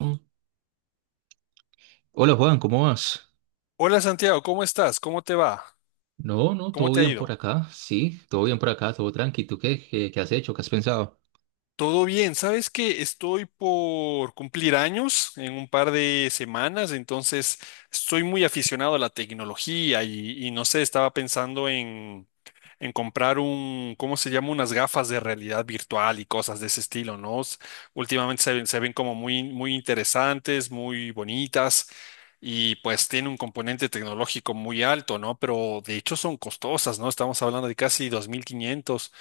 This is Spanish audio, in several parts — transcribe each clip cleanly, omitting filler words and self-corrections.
Mm. Hola Juan, ¿cómo vas? Hola Santiago, ¿cómo estás? ¿Cómo te va? No, no, ¿Cómo todo te ha bien por ido? acá, sí, todo bien por acá, todo tranqui. ¿Tú qué has hecho? ¿Qué has pensado? Todo bien, sabes que estoy por cumplir años en un par de semanas, entonces estoy muy aficionado a la tecnología y no sé, estaba pensando en comprar un, ¿cómo se llama? Unas gafas de realidad virtual y cosas de ese estilo, ¿no? Últimamente se ven como muy interesantes, muy bonitas y pues tiene un componente tecnológico muy alto, ¿no? Pero de hecho son costosas, ¿no? Estamos hablando de casi 2.500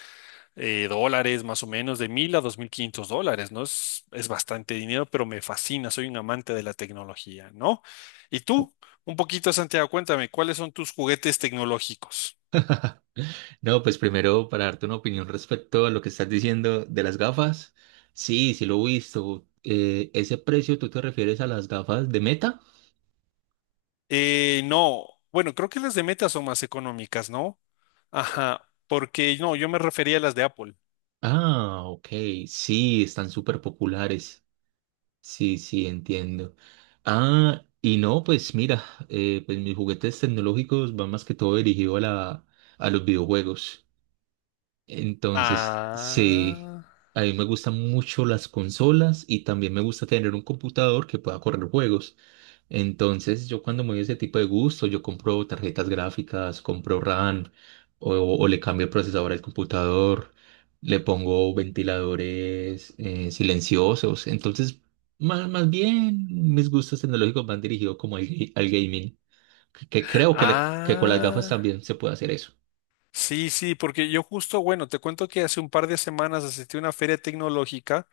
dólares, más o menos, de mil a dos mil quinientos dólares, ¿no? Es bastante dinero, pero me fascina, soy un amante de la tecnología, ¿no? Y tú, un poquito, Santiago, cuéntame, ¿cuáles son tus juguetes tecnológicos? No, pues primero para darte una opinión respecto a lo que estás diciendo de las gafas. Sí, sí lo he visto. ¿Ese precio tú te refieres a las gafas de Meta? No, bueno, creo que las de Meta son más económicas, ¿no? Ajá, porque no, yo me refería a las de Apple. Ah, ok, sí, están súper populares. Sí, sí, entiendo. Ah, y no, pues mira, pues mis juguetes tecnológicos van más que todo dirigido a los videojuegos. Entonces, sí, Ah, a mí me gustan mucho las consolas y también me gusta tener un computador que pueda correr juegos. Entonces, yo cuando me doy ese tipo de gusto, yo compro tarjetas gráficas, compro RAM o le cambio el procesador al computador, le pongo ventiladores silenciosos. Entonces, más bien mis gustos tecnológicos van dirigidos como al gaming, que creo que con las gafas ah, también se puede hacer eso. sí, sí, porque yo justo, bueno, te cuento que hace un par de semanas asistí a una feria tecnológica.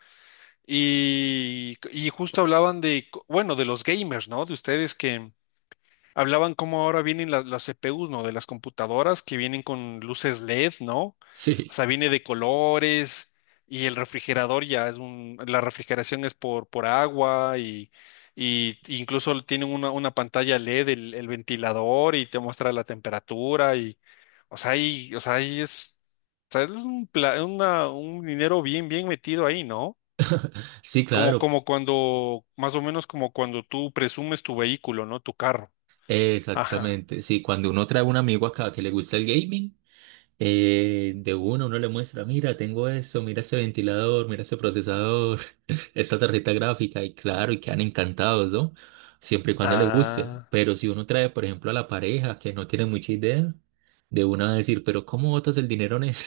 Y justo hablaban de, bueno, de los gamers, ¿no? De ustedes que hablaban cómo ahora vienen las CPUs, ¿no? De las computadoras que vienen con luces LED, ¿no? O Sí. sea, viene de colores y el refrigerador ya es un, la refrigeración es por agua y incluso tienen una pantalla LED, el ventilador y te muestra la temperatura y, o sea, ahí es, o sea, es un, un dinero bien, bien metido ahí, ¿no? Sí, Como, claro. como cuando, más o menos como cuando tú presumes tu vehículo, ¿no? Tu carro. Ajá. Exactamente, sí, cuando uno trae un amigo acá que le gusta el gaming, de uno uno le muestra, mira, tengo esto, mira este ventilador, mira este procesador, esta tarjeta gráfica, y claro, y quedan encantados, ¿no? Siempre y cuando le guste, Ah, pero si uno trae, por ejemplo, a la pareja que no tiene mucha idea, de una va a decir, pero ¿cómo botas el dinero en eso?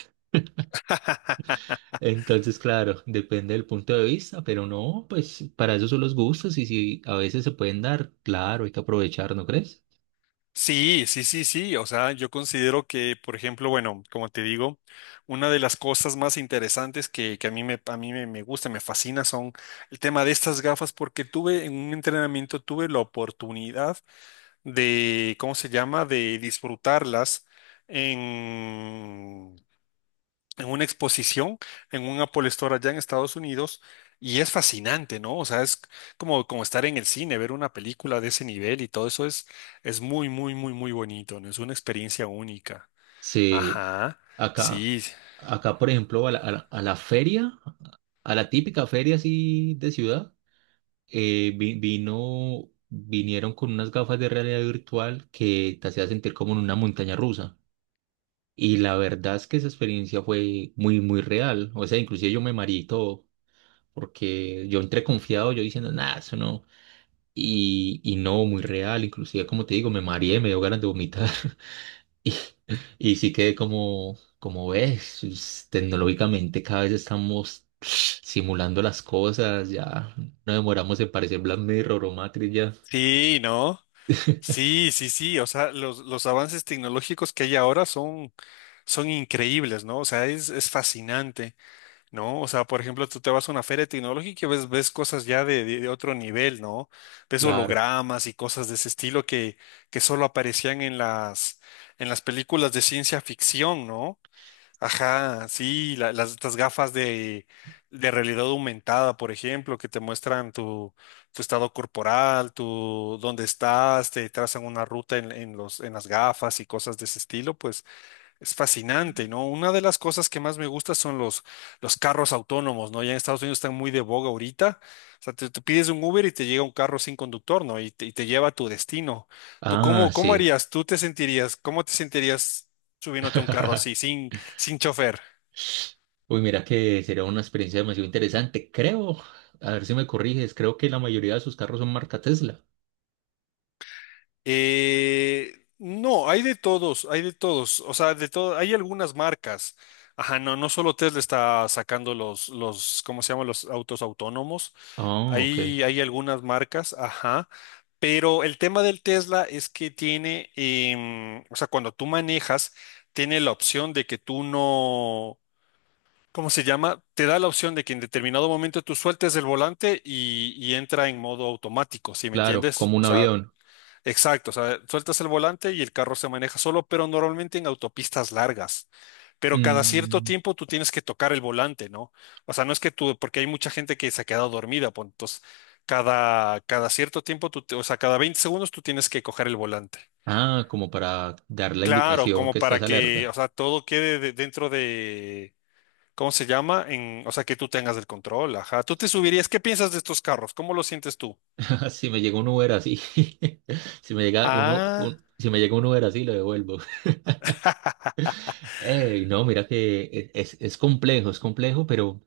Entonces, claro, depende del punto de vista, pero no, pues para eso son los gustos y si a veces se pueden dar, claro, hay que aprovechar, ¿no crees? sí, sí, sí, sí. O sea, yo considero que, por ejemplo, bueno, como te digo, una de las cosas más interesantes que a mí me, me gusta, me fascina, son el tema de estas gafas, porque tuve en un entrenamiento, tuve la oportunidad de, ¿cómo se llama?, de disfrutarlas en, en una exposición en un Apple Store allá en Estados Unidos y es fascinante, ¿no? O sea, es como, como estar en el cine, ver una película de ese nivel y todo eso es muy, muy, muy, muy bonito, ¿no? Es una experiencia única. Sí. Ajá, Acá, sí, acá, por ejemplo, a la feria, a la típica feria así de ciudad, vinieron con unas gafas de realidad virtual que te hacía sentir como en una montaña rusa. Y la verdad es que esa experiencia fue muy, muy real. O sea, inclusive yo me mareé y todo, porque yo entré confiado, yo diciendo, nada, eso no. Y no, muy real. Inclusive, como te digo, me mareé, me dio ganas de vomitar. Y, y sí que como ves, tecnológicamente cada vez estamos simulando las cosas, ya no demoramos en parecer Black Mirror o Matrix ya. sí, ¿no? Sí, sí, sí, o sea, los avances tecnológicos que hay ahora son, son increíbles, ¿no? O sea, es fascinante. ¿No? O sea, por ejemplo, tú te vas a una feria tecnológica y ves, ves cosas ya de, de otro nivel, ¿no? Ves Claro. hologramas y cosas de ese estilo que solo aparecían en las películas de ciencia ficción, ¿no? Ajá, sí, las, estas gafas de realidad aumentada, por ejemplo, que te muestran tu, tu estado corporal, tu dónde estás, te trazan una ruta en los, en las gafas y cosas de ese estilo, pues es fascinante, ¿no? Una de las cosas que más me gusta son los carros autónomos, ¿no? Ya en Estados Unidos están muy de boga ahorita. O sea, te pides un Uber y te llega un carro sin conductor, ¿no? Y te lleva a tu destino. ¿Tú Ah, cómo, cómo sí. harías? ¿Tú te sentirías, cómo te sentirías subiéndote a un carro así, sin, sin chofer? Uy, mira que sería una experiencia demasiado interesante. Creo, a ver si me corriges, creo que la mayoría de sus carros son marca Tesla. No, hay de todos, o sea, de todo, hay algunas marcas. Ajá, no, no solo Tesla está sacando los, ¿cómo se llaman? Los autos autónomos. Ah, ok. Hay algunas marcas, ajá. Pero el tema del Tesla es que tiene, o sea, cuando tú manejas, tiene la opción de que tú no, ¿cómo se llama? Te da la opción de que en determinado momento tú sueltes el volante y entra en modo automático, ¿sí me Claro, entiendes? como un O sea, avión. exacto, o sea, sueltas el volante y el carro se maneja solo, pero normalmente en autopistas largas. Pero cada cierto Mm, tiempo tú tienes que tocar el volante, ¿no? O sea, no es que tú, porque hay mucha gente que se ha quedado dormida, pues, entonces cada, cada cierto tiempo, o sea, cada 20 segundos tú tienes que coger el volante. Ah, como para dar la Claro, indicación como que estás para que, o alerta. sea, todo quede dentro de, ¿cómo se llama? En, o sea, que tú tengas el control, ajá. Tú te subirías, ¿qué piensas de estos carros? ¿Cómo lo sientes tú? Si me llega un Uber así, si me llega uno, Ah, un- si me llega un Uber así, lo devuelvo. Ey, no, mira que es complejo, pero,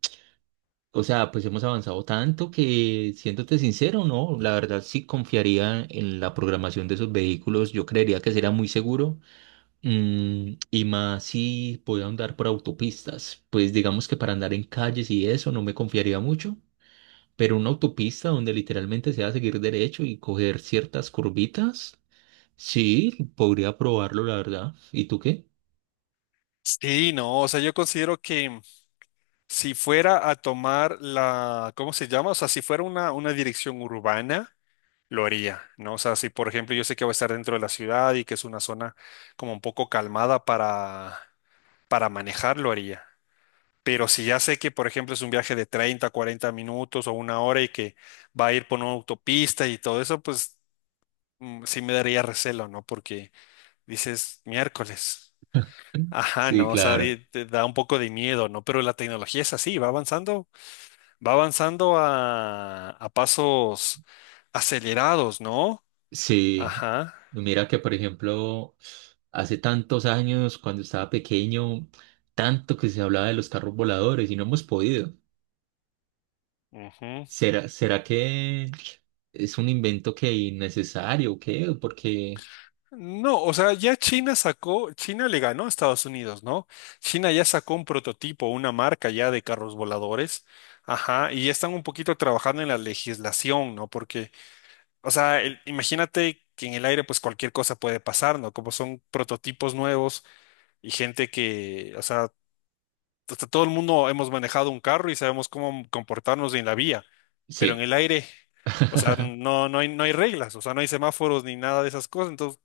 o sea, pues hemos avanzado tanto que, siéndote sincero, no, la verdad sí confiaría en la programación de esos vehículos. Yo creería que sería muy seguro. Y más si puedo andar por autopistas. Pues digamos que para andar en calles y eso no me confiaría mucho. Pero una autopista donde literalmente se va a seguir derecho y coger ciertas curvitas. Sí, podría probarlo, la verdad. ¿Y tú qué? sí, no, o sea, yo considero que... Si fuera a tomar la, ¿cómo se llama? O sea, si fuera una dirección urbana, lo haría, ¿no? O sea, si por ejemplo yo sé que voy a estar dentro de la ciudad y que es una zona como un poco calmada para manejar, lo haría. Pero si ya sé que, por ejemplo, es un viaje de 30, 40 minutos o una hora y que va a ir por una autopista y todo eso, pues sí me daría recelo, ¿no? Porque dices miércoles. Ajá, Sí, no, o sea, claro. te da un poco de miedo, ¿no? Pero la tecnología es así, va avanzando. Va avanzando a pasos acelerados, ¿no? Sí, Ajá. mira que por ejemplo, hace tantos años, cuando estaba pequeño, tanto que se hablaba de los carros voladores y no hemos podido. Ujú. ¿Será que es un invento que innecesario o qué? Porque No, o sea, ya China sacó, China le ganó a Estados Unidos, ¿no? China ya sacó un prototipo, una marca ya de carros voladores. Ajá, y ya están un poquito trabajando en la legislación, ¿no? Porque, o sea, imagínate que en el aire pues cualquier cosa puede pasar, ¿no? Como son prototipos nuevos y gente que, o sea, hasta todo el mundo hemos manejado un carro y sabemos cómo comportarnos en la vía, pero en sí. el aire, o sea, no, no hay reglas, o sea, no hay semáforos ni nada de esas cosas. Entonces,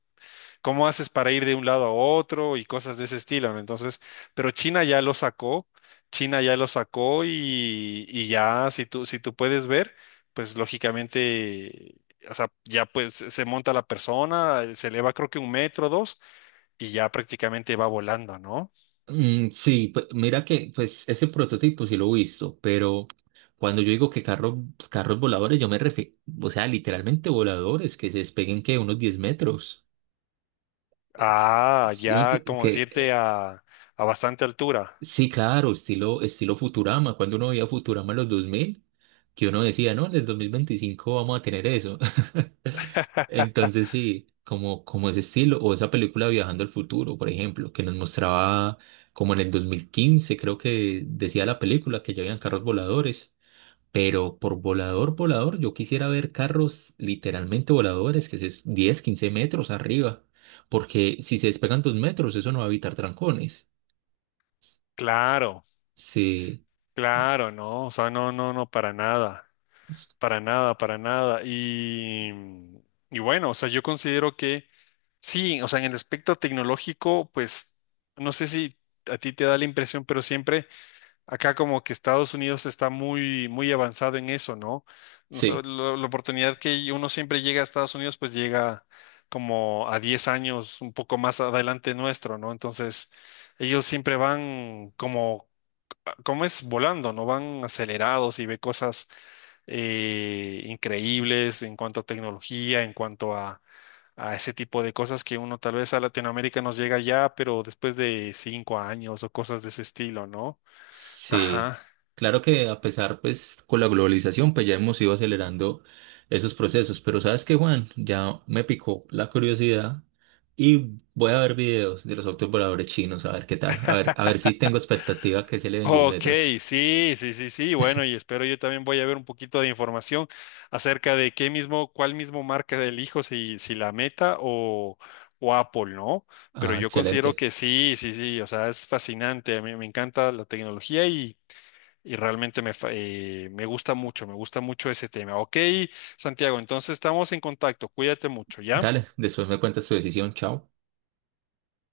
¿cómo haces para ir de un lado a otro y cosas de ese estilo? ¿No? Entonces, pero China ya lo sacó, China ya lo sacó y ya, si tú, si tú puedes ver, pues lógicamente... O sea, ya pues se monta la persona, se eleva creo que un metro, dos, y ya prácticamente va volando, ¿no? Sí, pues mira que pues ese prototipo sí lo he visto, pero cuando yo digo que carros, pues, carros voladores, yo me refiero, o sea, literalmente voladores que se despeguen que unos 10 metros. Eh, Que, que- Ah, sí me ya, ent- como decirte, que, a bastante altura. Sí, claro, estilo Futurama. Cuando uno veía Futurama en los 2000, que uno decía, no, en el 2025 vamos a tener eso. Entonces, sí, como ese estilo, o esa película Viajando al Futuro, por ejemplo, que nos mostraba como en el 2015 creo que decía la película que ya habían carros voladores. Pero por volador, volador, yo quisiera ver carros literalmente voladores, que es 10-15 metros arriba, porque si se despegan 2 metros, eso no va a evitar trancones. Claro, Sí. claro, no, o sea, no, no, no, para nada, para nada, para nada. Y bueno, o sea, yo considero que sí, o sea, en el aspecto tecnológico, pues, no sé si a ti te da la impresión, pero siempre... Acá como que Estados Unidos está muy, muy avanzado en eso, ¿no? No sé, Sí, la oportunidad que uno siempre llega a Estados Unidos, pues llega como a 10 años, un poco más adelante nuestro, ¿no? Entonces, ellos siempre van como, como es volando, ¿no? Van acelerados y ve cosas increíbles en cuanto a tecnología, en cuanto a ese tipo de cosas que uno tal vez a Latinoamérica nos llega ya, pero después de cinco años o cosas de ese estilo, ¿no? sí. Ajá. Claro que a pesar, pues, con la globalización, pues ya hemos ido acelerando esos procesos. Pero ¿sabes qué, Juan? Ya me picó la curiosidad y voy a ver videos de los autos voladores chinos, a ver qué tal. A ver si tengo expectativa que se le den 10 Ok, metros. sí, sí, sí, sí. Bueno, y espero yo también voy a ver un poquito de información acerca de qué mismo, cuál mismo marca elijo, si, si la Meta o Apple, ¿no? Pero Ah, yo considero excelente. que sí, sí, sí. O sea, es fascinante. A mí me encanta la tecnología y realmente me, me gusta mucho ese tema. Ok, Santiago, entonces estamos en contacto. Cuídate mucho, Dale, ¿ya? después me cuentas tu decisión. Chao.